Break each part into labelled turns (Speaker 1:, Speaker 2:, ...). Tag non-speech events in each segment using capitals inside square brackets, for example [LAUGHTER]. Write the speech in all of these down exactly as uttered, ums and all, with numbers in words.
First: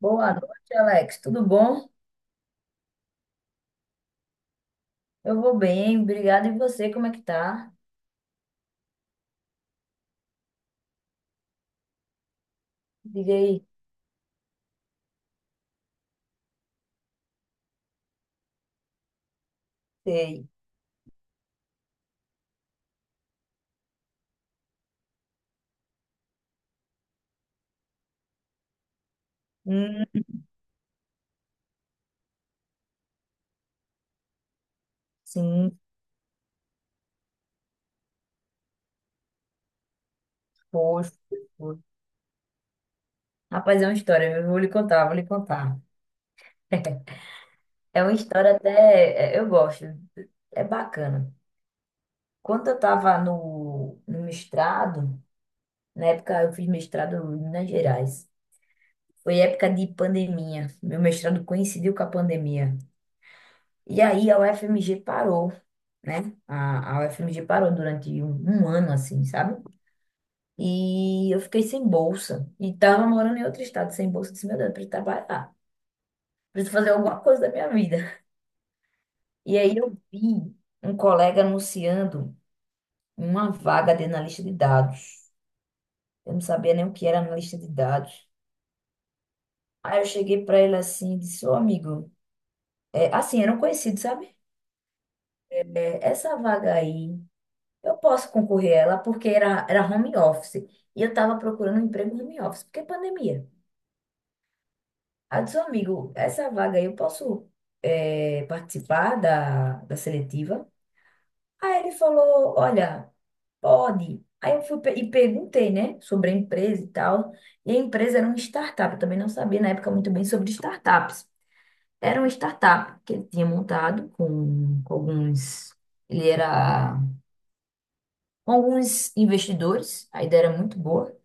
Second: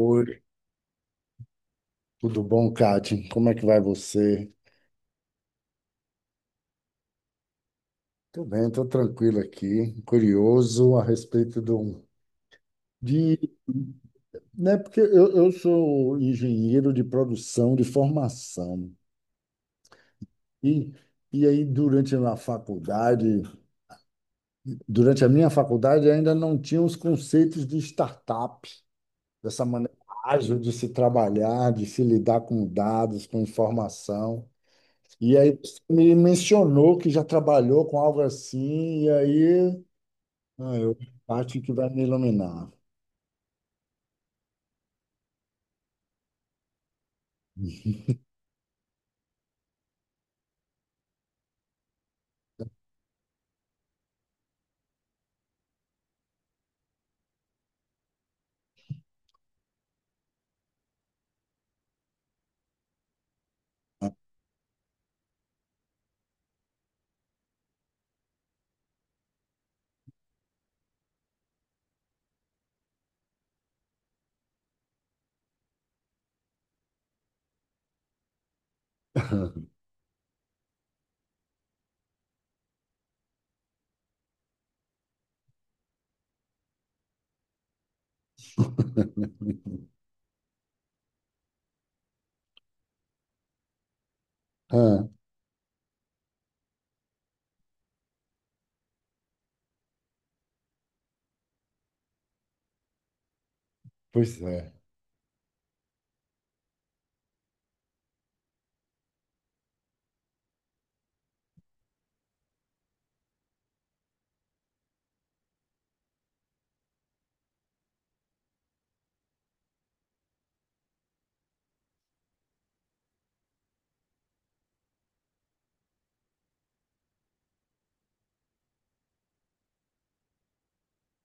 Speaker 1: Boa noite, Alex. Tudo bom?
Speaker 2: tudo bom, Kati? Como é que vai você?
Speaker 1: Eu vou bem, obrigada. E você, como é que tá?
Speaker 2: Tô bem, tô tranquilo aqui, curioso a respeito do,
Speaker 1: Diga
Speaker 2: de,
Speaker 1: aí.
Speaker 2: né, porque eu, eu sou engenheiro de produção de formação
Speaker 1: Sei.
Speaker 2: e, e aí durante a faculdade, durante a minha faculdade ainda não tinha os conceitos de startup, dessa maneira
Speaker 1: Hum,
Speaker 2: ágil de se trabalhar, de se lidar com dados, com informação. E aí
Speaker 1: sim,
Speaker 2: você me mencionou que já trabalhou com algo assim, e aí ah, eu
Speaker 1: poxa.
Speaker 2: acho que vai me iluminar.
Speaker 1: Rapaz, é uma história, eu vou lhe contar, vou lhe contar. [LAUGHS] É uma história até, é, eu gosto, é bacana. Quando eu tava no, no mestrado, na época eu fiz mestrado em Minas Gerais. Foi época de pandemia. Meu mestrado coincidiu com a pandemia. E aí a U F M G parou, né? A, a U F M G parou durante um, um ano, assim, sabe? E eu fiquei sem bolsa. E tava morando em outro estado sem bolsa. Eu disse, meu Deus, eu preciso trabalhar. Preciso fazer alguma coisa da minha vida. E aí eu vi um colega anunciando uma vaga de analista de dados. Eu não sabia nem o que era analista de dados.
Speaker 2: [LAUGHS]
Speaker 1: Aí eu cheguei para ele assim e disse, ô amigo, é, assim, era um conhecido, sabe?
Speaker 2: Ah,
Speaker 1: É, essa vaga aí. Eu posso concorrer a ela porque era, era home office. E eu estava procurando um emprego home office, porque é pandemia.
Speaker 2: pois é.
Speaker 1: Aí eu disse, amigo, essa vaga aí eu posso eh, participar da, da seletiva? Aí ele falou, olha, pode. Aí eu fui pe- e perguntei, né, sobre a empresa e tal. E a empresa era uma startup, eu também não sabia na época muito bem sobre startups. Era uma startup que ele tinha montado com, com alguns... Ele era com alguns investidores, a ideia era muito boa.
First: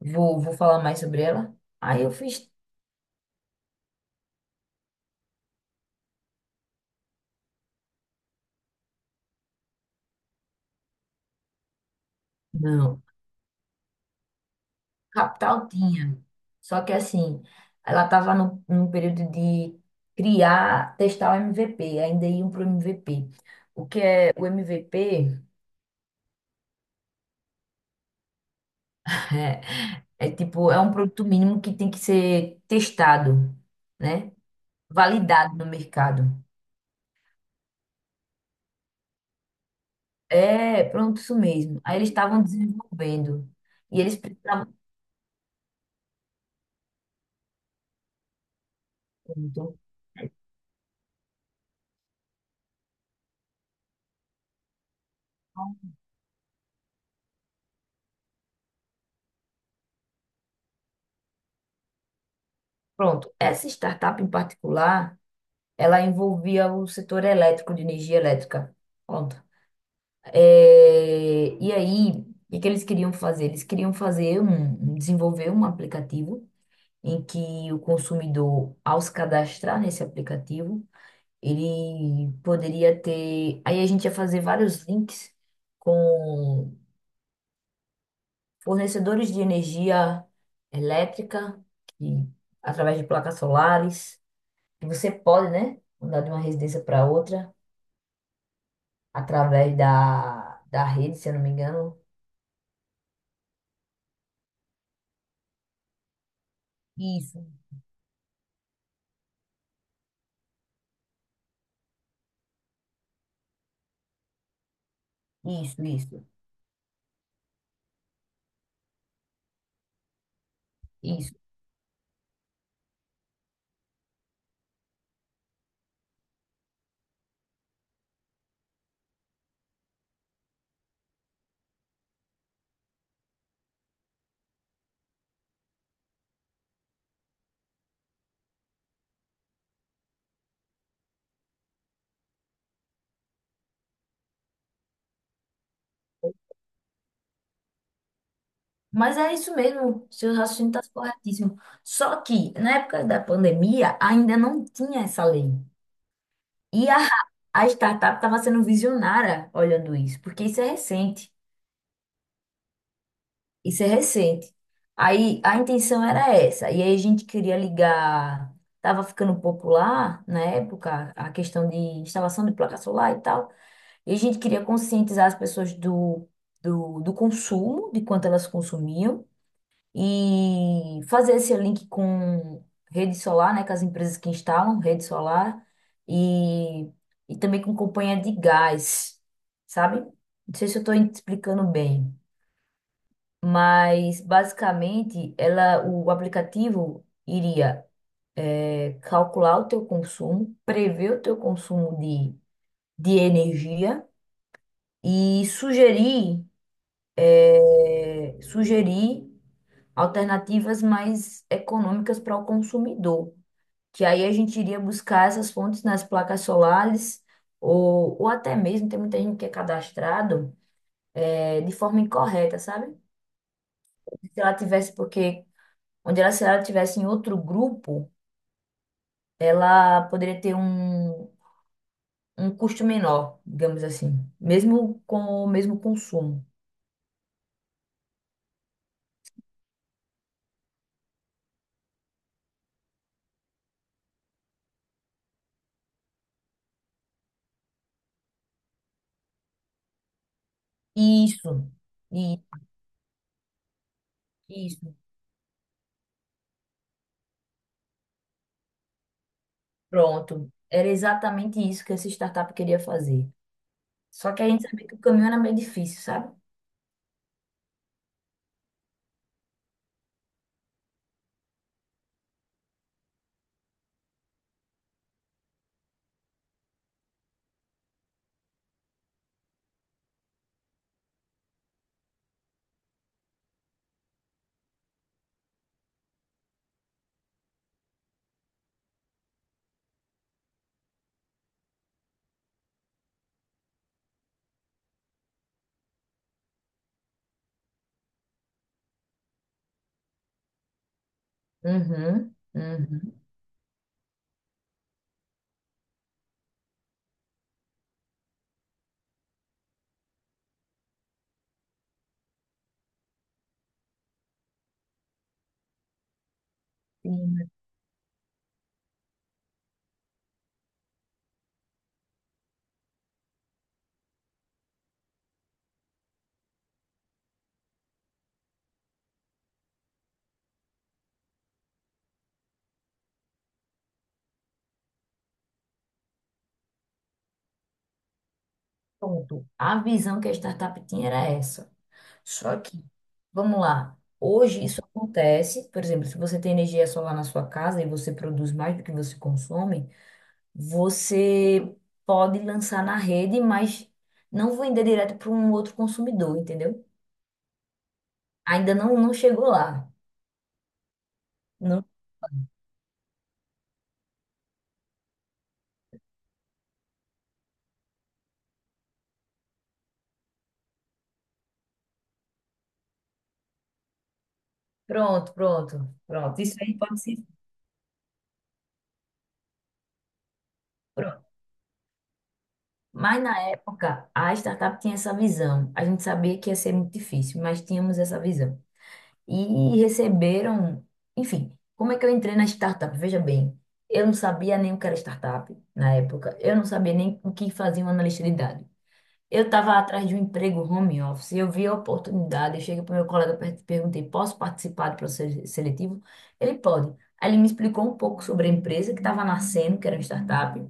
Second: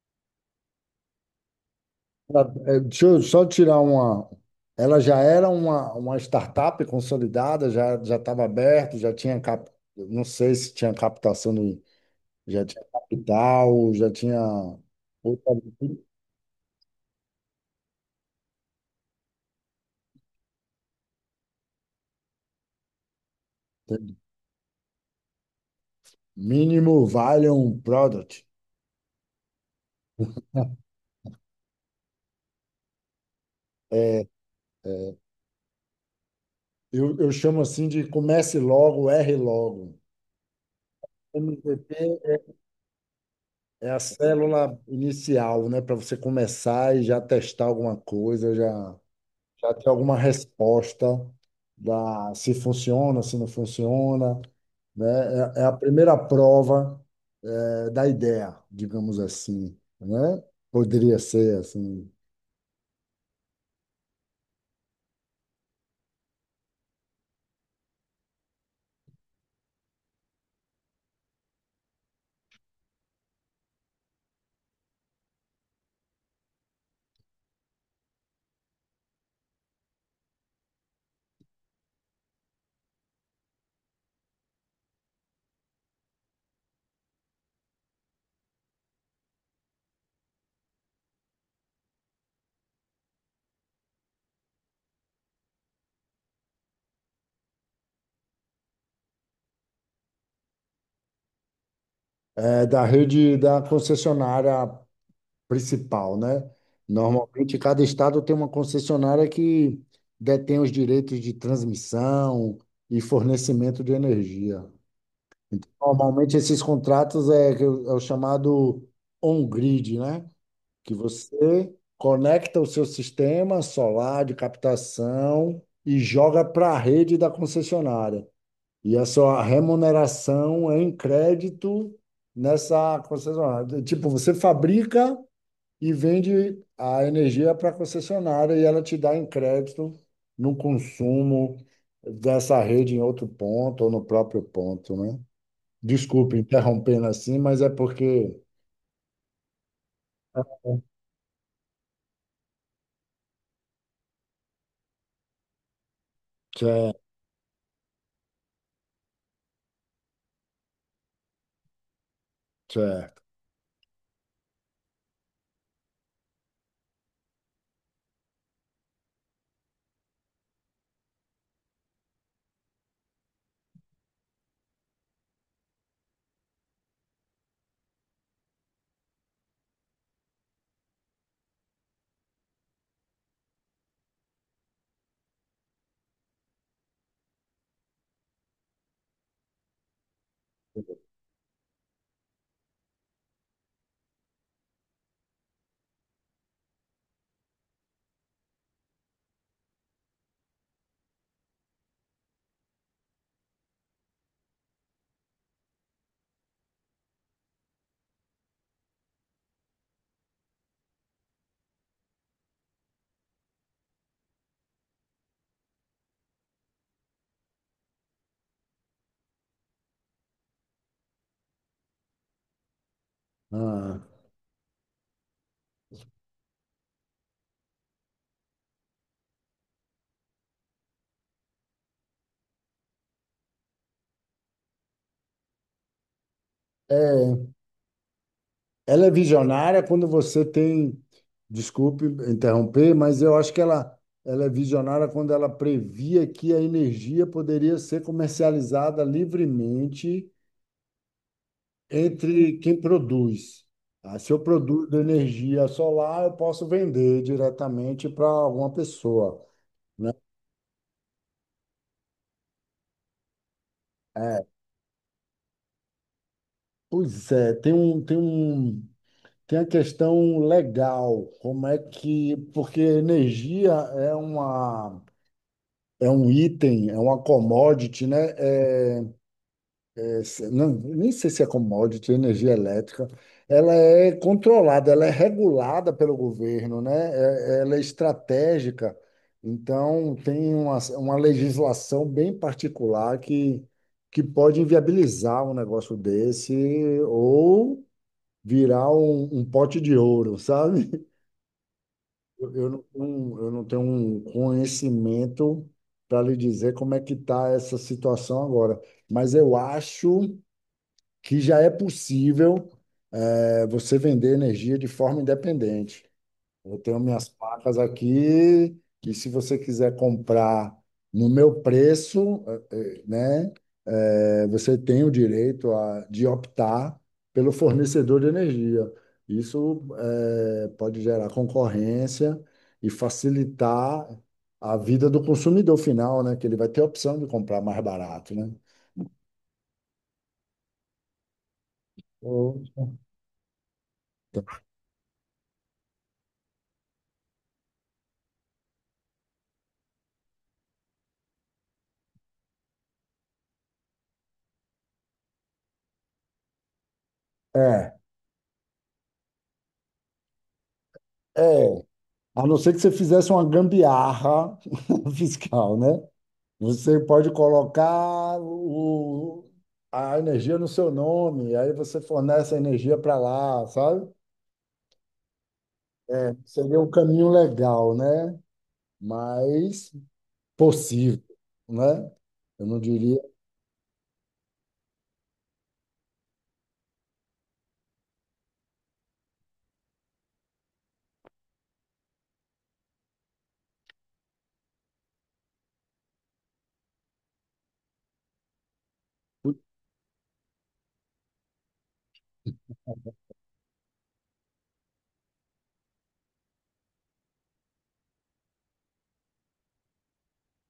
Speaker 1: Vou, vou falar mais sobre ela. Aí eu fiz.
Speaker 2: É, deixa eu só tirar uma. Ela já era uma, uma startup consolidada, já já estava aberto, já tinha cap... Não sei se tinha captação do... Já tinha
Speaker 1: Não,
Speaker 2: capital, já tinha outra-
Speaker 1: capital tinha. Só que assim, ela estava no, num período de criar, testar o M V P, ainda iam para o M V P. O que é o M V P?
Speaker 2: mínimo viable product.
Speaker 1: É é tipo, é um produto mínimo que tem que ser testado, né? Validado no mercado.
Speaker 2: Eu, eu chamo assim de comece logo, erre logo.
Speaker 1: É, pronto, isso mesmo.
Speaker 2: M V P
Speaker 1: Aí eles estavam desenvolvendo.
Speaker 2: é a
Speaker 1: E eles precisavam.
Speaker 2: célula inicial, né? Para você começar e já testar alguma coisa, já, já
Speaker 1: Pronto.
Speaker 2: ter alguma resposta da se funciona, se não funciona, né? É, é a primeira prova, eh, da ideia, digamos assim, né? Poderia ser assim,
Speaker 1: Pronto. Essa startup em particular. Ela envolvia o setor elétrico, de energia elétrica. Pronto. É, e aí, o que que eles queriam fazer? Eles queriam fazer um, um- desenvolver um aplicativo em que o consumidor, ao se cadastrar nesse aplicativo, ele poderia ter. Aí a gente ia fazer vários links com fornecedores de energia elétrica, que, através de placas solares, que você pode, né, mudar de uma residência para outra. Através da, da rede, se eu não me engano.
Speaker 2: é da rede da concessionária principal, né?
Speaker 1: Isso.
Speaker 2: Normalmente, cada estado tem uma concessionária que detém os direitos de transmissão e fornecimento de energia. Então,
Speaker 1: Isso, isso,
Speaker 2: normalmente, esses contratos é, que é o é o chamado on-grid, né? Que
Speaker 1: isso.
Speaker 2: você conecta o seu sistema solar de captação e joga para a rede da concessionária. E a sua remuneração é em crédito nessa concessionária. Tipo, você fabrica e vende a energia para a concessionária e ela te dá em crédito no consumo dessa rede em outro ponto ou no próprio ponto, né? Desculpe interrompendo assim, mas é porque.
Speaker 1: Mas é isso mesmo, seu raciocínio está corretíssimo. Só que na época da pandemia ainda não tinha essa lei. E a,
Speaker 2: Certo,
Speaker 1: a startup estava sendo visionária olhando isso, porque isso é recente.
Speaker 2: certo.
Speaker 1: Isso é recente. Aí a intenção era essa. E aí a gente queria ligar. Estava ficando popular na época a questão de instalação de placa solar e tal. E a gente queria conscientizar as pessoas do, do, do consumo, de quanto elas consumiam, e fazer esse link com rede solar, né, com as empresas que instalam rede solar, e, e também com companhia de gás, sabe? Não sei se eu estou explicando bem, mas basicamente ela, o aplicativo iria é, calcular o teu consumo, prever o teu consumo de, de energia e sugerir. É, sugerir alternativas mais econômicas para o consumidor, que aí a gente iria buscar essas fontes nas placas solares ou, ou até mesmo tem muita gente que é cadastrado é, de forma incorreta, sabe?
Speaker 2: Ah.
Speaker 1: Se ela tivesse, porque onde ela, se ela tivesse em outro grupo, ela poderia ter um, um custo menor, digamos assim, mesmo com o mesmo consumo.
Speaker 2: É, ela é visionária quando você tem. Desculpe interromper, mas eu acho que ela, ela é visionária quando ela previa que a energia poderia ser comercializada livremente
Speaker 1: Isso, i-
Speaker 2: entre quem produz. Ah, se eu
Speaker 1: isso.
Speaker 2: produzo energia solar, eu posso vender diretamente para alguma pessoa.
Speaker 1: Pronto. Era exatamente isso que essa startup queria fazer. Só que
Speaker 2: É,
Speaker 1: a gente sabia que o caminho era meio difícil, sabe?
Speaker 2: pois é, tem um, tem um, tem a questão legal, como é que, porque energia é uma, é um item, é uma commodity, né? É, não, nem sei se é commodity, energia elétrica. Ela é controlada, ela é regulada pelo governo, né? É- ela é estratégica. Então, tem uma, uma legislação bem particular que, que pode inviabilizar um negócio desse ou virar um, um pote de ouro, sabe?
Speaker 1: Uhum,
Speaker 2: Eu, eu não,
Speaker 1: uhum.
Speaker 2: não- eu não tenho um conhecimento para lhe dizer como é que está essa situação agora, mas eu acho que já é possível é, você vender energia de forma independente. Eu tenho minhas
Speaker 1: Sim, mas
Speaker 2: placas aqui, que se você quiser comprar no meu preço, eh, eh, né, é, você tem o direito a, de optar pelo fornecedor de energia. Isso é, pode gerar concorrência e facilitar a vida do consumidor final, né, que ele vai ter a opção de comprar mais barato, né?
Speaker 1: pronto. A visão que a startup tinha era essa. Só
Speaker 2: Ou-
Speaker 1: que, vamos lá. Hoje isso acontece, por exemplo, se você tem energia solar na sua casa e você produz mais do que você consome, você pode lançar na rede, mas não vender direto para um outro consumidor, entendeu?
Speaker 2: é,
Speaker 1: Ainda não, não chegou lá.
Speaker 2: é.
Speaker 1: Não.
Speaker 2: A não ser que você fizesse uma gambiarra [LAUGHS] fiscal, né? Você pode colocar o, a energia no seu nome, aí você fornece a energia para lá, sabe?
Speaker 1: Pronto, pronto, pronto. Isso aí
Speaker 2: Seria um
Speaker 1: pode ser.
Speaker 2: caminho legal, né? Mas possível,
Speaker 1: Pronto.
Speaker 2: né? Eu não diria
Speaker 1: Mas na época, a startup tinha essa visão. A gente sabia que ia ser muito difícil, mas tínhamos essa visão. E receberam. Enfim, como é que eu entrei na startup? Veja bem, eu não sabia nem o que era startup na época. Eu não sabia nem o que fazia um analista de dados. Eu estava atrás de um emprego home office, eu vi a oportunidade, eu cheguei para o meu colega per- perguntei, posso participar do processo seletivo? Ele pode. Aí ele me explicou um pouco sobre a empresa que estava nascendo, que era uma startup,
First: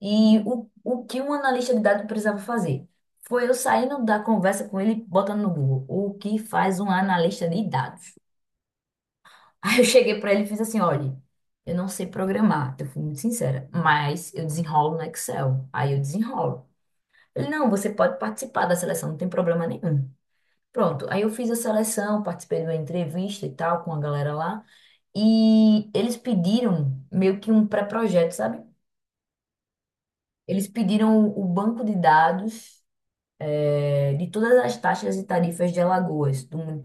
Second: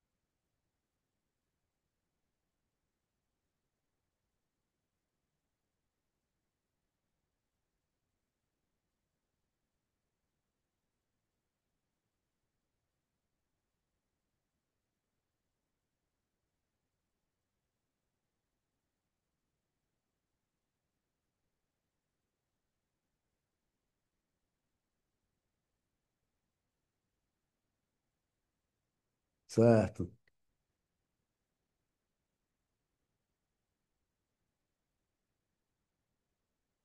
Speaker 1: e o, o que um analista de dados precisava fazer. Foi eu saindo da conversa com ele, botando no Google, o que faz um analista de dados? [LAUGHS] Aí eu cheguei para ele e fiz assim, olha, eu não sei programar, eu fui muito sincera, mas eu desenrolo no Excel. Aí eu desenrolo. Ele, não, você pode participar da seleção, não tem problema nenhum. Pronto, aí eu fiz a seleção, participei de uma entrevista e tal com a galera lá, e eles pediram meio que um pré-projeto, sabe?
Speaker 2: certo.
Speaker 1: Eles pediram o o banco de dados eh, de todas as taxas e tarifas de Alagoas, do mun-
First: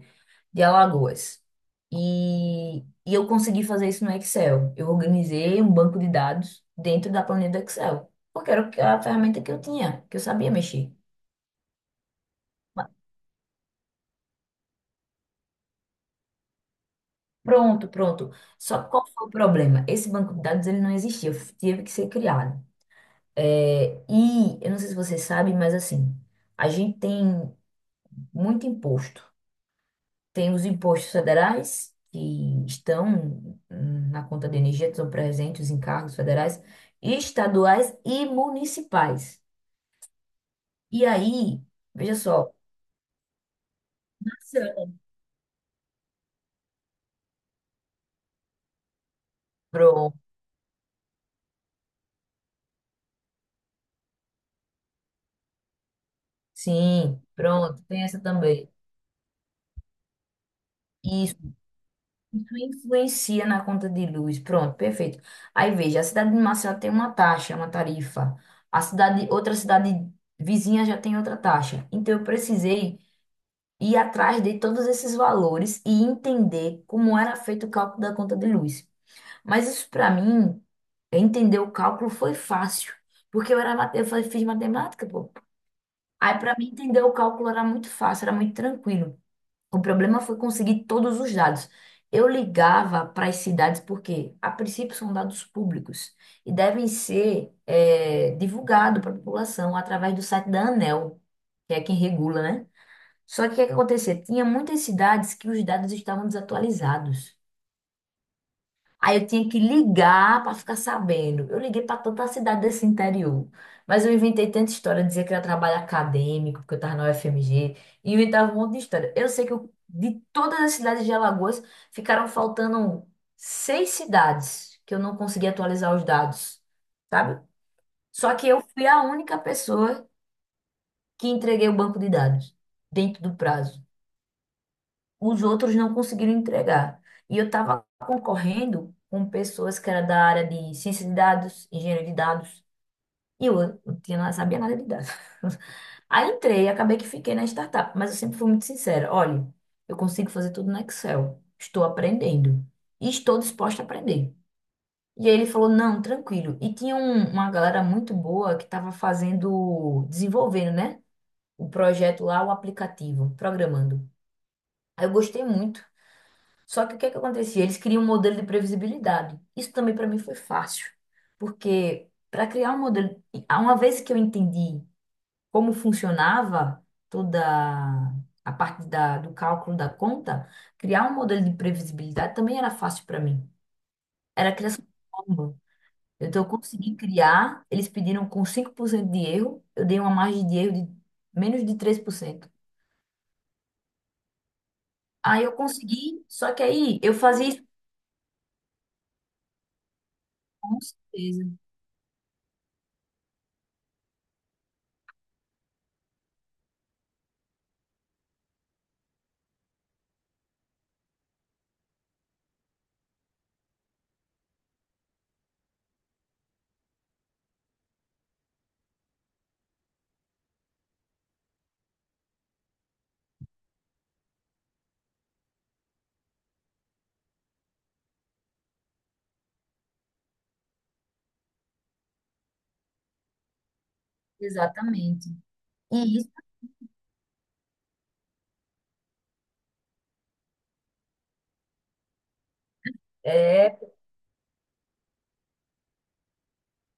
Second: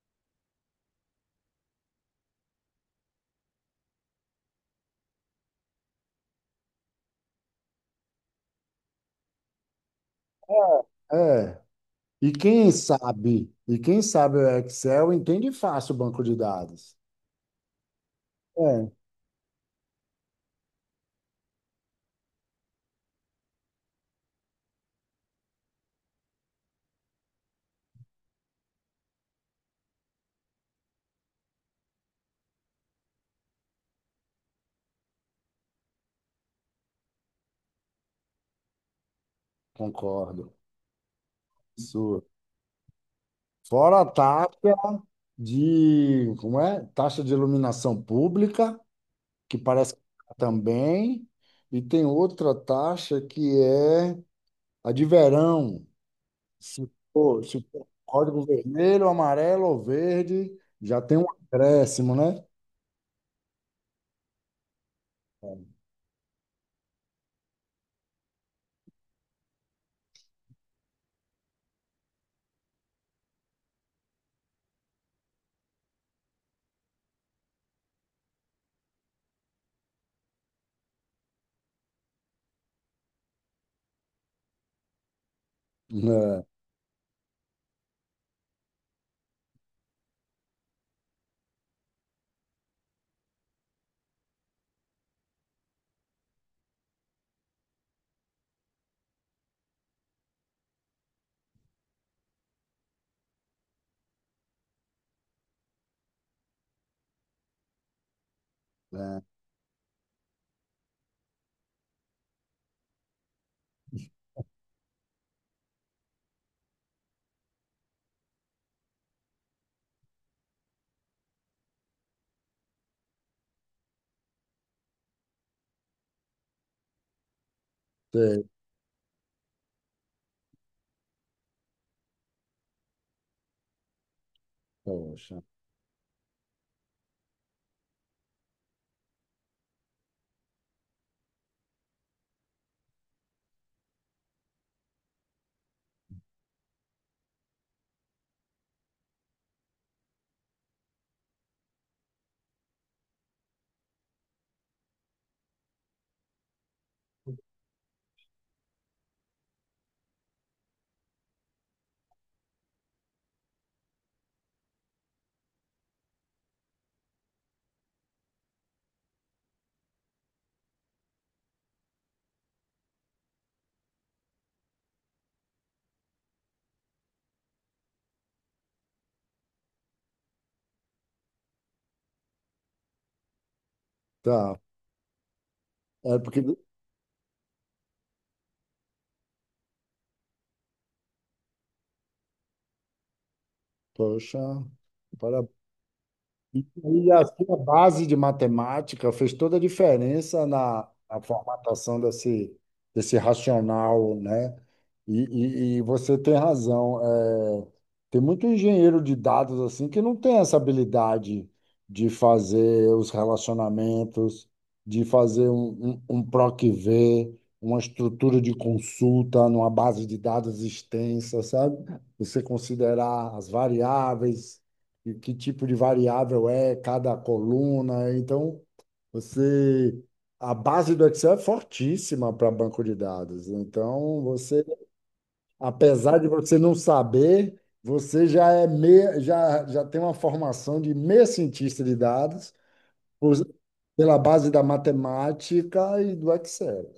Speaker 1: de Alagoas. E e eu consegui fazer isso no Excel. Eu organizei um banco de dados dentro da planilha do Excel, porque era o que- a ferramenta que eu tinha, que eu sabia mexer.
Speaker 2: É. E quem sabe, e quem sabe o Excel entende fácil o banco de dados.
Speaker 1: Pronto, pronto. Só
Speaker 2: É,
Speaker 1: que qual foi o problema? Esse banco de dados ele não existia, f- teve que ser criado. É, e eu não sei se você sabe, mas assim, a gente tem muito imposto. Tem os impostos federais que estão hum, na conta de energia, estão presentes em cargos federais, estaduais e municipais.
Speaker 2: concordo.
Speaker 1: E aí, veja
Speaker 2: Sua.
Speaker 1: só,
Speaker 2: Fora a taxa de, como é? Taxa de iluminação pública, que parece que
Speaker 1: pronto,
Speaker 2: tá também, e tem outra taxa que é a de verão. Se
Speaker 1: sim,
Speaker 2: for, se
Speaker 1: pronto,
Speaker 2: for
Speaker 1: tem essa
Speaker 2: código
Speaker 1: também.
Speaker 2: vermelho, amarelo ou verde, já tem um
Speaker 1: E
Speaker 2: acréscimo, né?
Speaker 1: isso influencia na conta de luz. Pronto, perfeito. Aí veja, a cidade de Maceió tem uma taxa, uma tarifa. A cidade, outra cidade vizinha já tem outra taxa. Então eu precisei ir atrás de todos esses valores e entender como era feito o cálculo da conta de luz. Mas isso para mim, entender o cálculo foi fácil, porque eu era, mate- eu fa- fiz matemática, pô. Aí
Speaker 2: É,
Speaker 1: para mim entender o cálculo era muito fácil, era muito tranquilo. O problema foi conseguir todos os dados. Eu ligava para as cidades porque, a princípio, são dados públicos e devem ser eh, divulgados para a população através do site da A N E L, que é quem regula, né? Só que o que acontecia? Tinha muitas cidades que os dados estavam desatualizados. Aí
Speaker 2: é,
Speaker 1: eu tinha que ligar para ficar sabendo. Eu liguei para tanta cidade desse interior. Mas eu inventei tanta história, dizia que era trabalho acadêmico, porque eu estava na U F M G, e inventava um monte de história. Eu sei que eu- de todas as cidades de Alagoas, ficaram faltando seis cidades que eu não consegui atualizar os dados, sabe? Só
Speaker 2: tem,
Speaker 1: que eu fui a única pessoa que entreguei o banco de dados dentro do prazo.
Speaker 2: poxa.
Speaker 1: Os outros não conseguiram entregar. E eu estava concorrendo com pessoas que eram da área de ciência de dados, engenharia de dados, e eu não tinha, nada- sabia nada de dados. [LAUGHS] Aí entrei e acabei que fiquei na startup, mas eu sempre fui muito sincera. Olha, eu consigo fazer tudo no Excel, estou aprendendo e estou disposta a aprender. E aí ele falou, não, tranquilo. E tinha um- uma galera muito boa que estava fazendo, desenvolvendo, né? O projeto lá, o aplicativo, programando. Aí eu gostei muito. Só que o que é que acontecia? Eles criam um modelo de previsibilidade. Isso também para mim foi fácil, porque para criar um modelo, uma vez que eu entendi como funcionava toda a parte da, do cálculo da conta, criar um modelo de previsibilidade também era fácil para mim. Era a
Speaker 2: Tá.
Speaker 1: criação de fórmula.
Speaker 2: É porque,
Speaker 1: Então eu consegui criar, eles pediram com cinco por cento de erro, eu dei uma margem de erro de menos de três por cento.
Speaker 2: poxa,
Speaker 1: Aí eu consegui, só que
Speaker 2: e
Speaker 1: aí
Speaker 2: aí
Speaker 1: eu
Speaker 2: assim, a
Speaker 1: fazia
Speaker 2: sua
Speaker 1: isso
Speaker 2: base de matemática fez toda a diferença
Speaker 1: com
Speaker 2: na, na
Speaker 1: certeza,
Speaker 2: formatação desse, desse racional, né? E, e, e você tem razão. É, tem muito engenheiro de dados assim que não tem essa habilidade de fazer os relacionamentos, de fazer um, um, um P R O C V, uma estrutura de consulta numa base de dados extensa, sabe? Você considerar as variáveis e que tipo de variável é cada coluna. Então, você a base do Excel é fortíssima para banco de dados. Então, você,
Speaker 1: exatamente. E
Speaker 2: apesar de você não saber, você já é meia, já, já tem uma formação de meia cientista de dados por-
Speaker 1: É,
Speaker 2: pela base da matemática e do Excel.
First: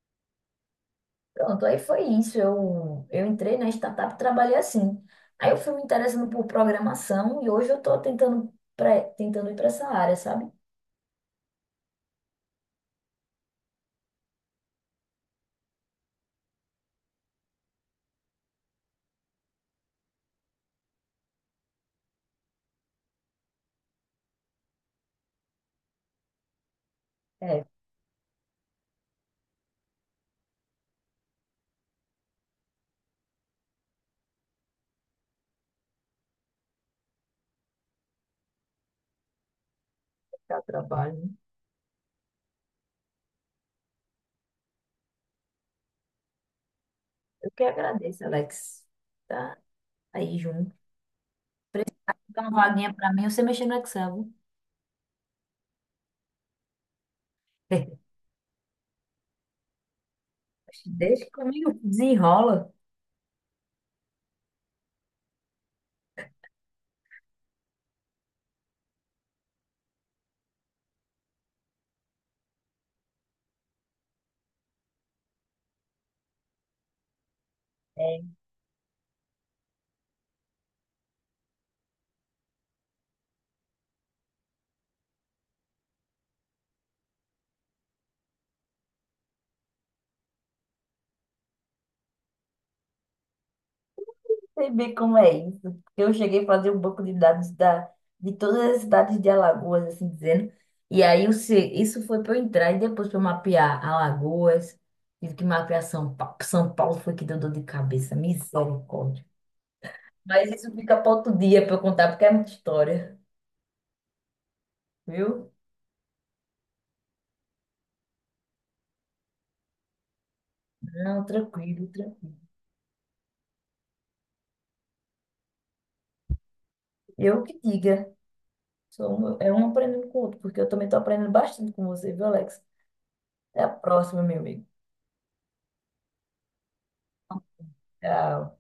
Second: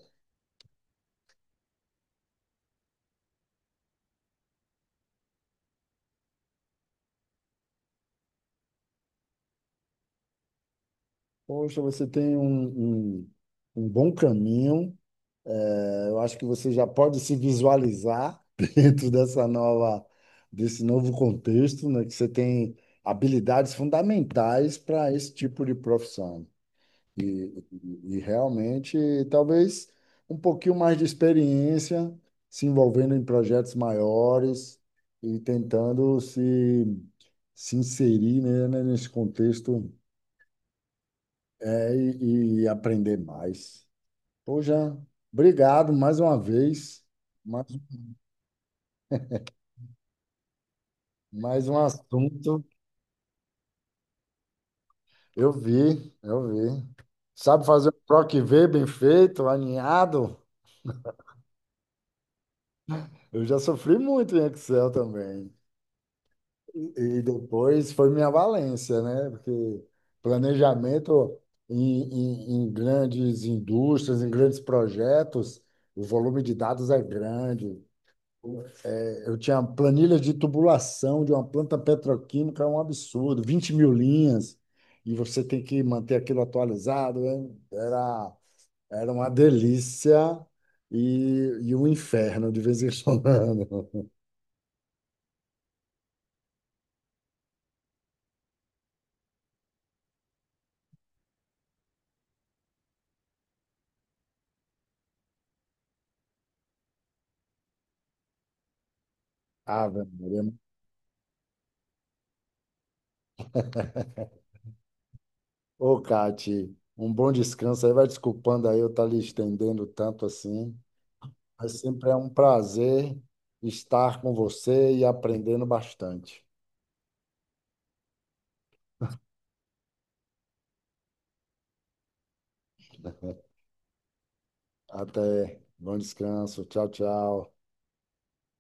Speaker 1: Pronto, aí foi isso. Eu, eu entrei na startup e trabalhei assim. Aí eu fui me interessando por programação e hoje eu estou tentando, pra- tentando ir para essa área, sabe?
Speaker 2: Poxa, você tem um, um, um bom caminho. Eu acho que você já pode se visualizar [LAUGHS] dentro dessa nova, desse novo contexto, né, que você tem habilidades fundamentais para esse tipo de profissão. E,
Speaker 1: É,
Speaker 2: e, realmente, talvez um pouquinho mais de experiência, se envolvendo em projetos maiores e tentando se, se inserir, né, né, nesse contexto,
Speaker 1: dá trabalho, né?
Speaker 2: é, e, e aprender mais. Poxa, obrigado mais uma vez.
Speaker 1: Eu que agradeço, Alex. Tá aí junto.
Speaker 2: Mais um
Speaker 1: Precisa dar uma
Speaker 2: assunto.
Speaker 1: vaguinha para mim, você mexer no Excel,
Speaker 2: Eu vi, eu vi. Sabe fazer um
Speaker 1: viu?
Speaker 2: P R O C V bem feito, alinhado?
Speaker 1: [LAUGHS] Deixa comigo, desenrola.
Speaker 2: Eu já sofri muito em Excel também. E e depois foi minha valência, né? Porque planejamento em, em, em grandes indústrias, em grandes projetos, o volume de dados é grande. Eu tinha planilha de tubulação de uma planta petroquímica, é um absurdo, vinte mil linhas, e você tem que manter aquilo atualizado. Hein? Era, era uma delícia e, e um inferno de vez em quando.
Speaker 1: Sei bem como é isso. Eu cheguei a fazer um banco de dados da, de todas as cidades de Alagoas, assim dizendo. E aí o se- isso foi para eu entrar e depois para eu mapear Alagoas. Tive que mapear São Paulo. São Paulo foi que deu dor de cabeça. Misericórdia.
Speaker 2: [LAUGHS] Ave
Speaker 1: Mas
Speaker 2: Maria.
Speaker 1: isso fica para outro dia para eu contar, porque é muita história, viu?
Speaker 2: Ô, Cati, um bom descanso aí. Vai desculpando aí eu estar lhe estendendo tanto assim,
Speaker 1: Não,
Speaker 2: mas
Speaker 1: tranquilo,
Speaker 2: sempre é um
Speaker 1: tranquilo.
Speaker 2: prazer estar com você e aprendendo bastante.
Speaker 1: Eu que diga. Sou um- é um aprendendo com o outro, porque eu também estou aprendendo bastante com você, viu, Alex? Até a próxima, meu amigo.
Speaker 2: Até. Bom descanso. Tchau, tchau.
Speaker 1: Tchau.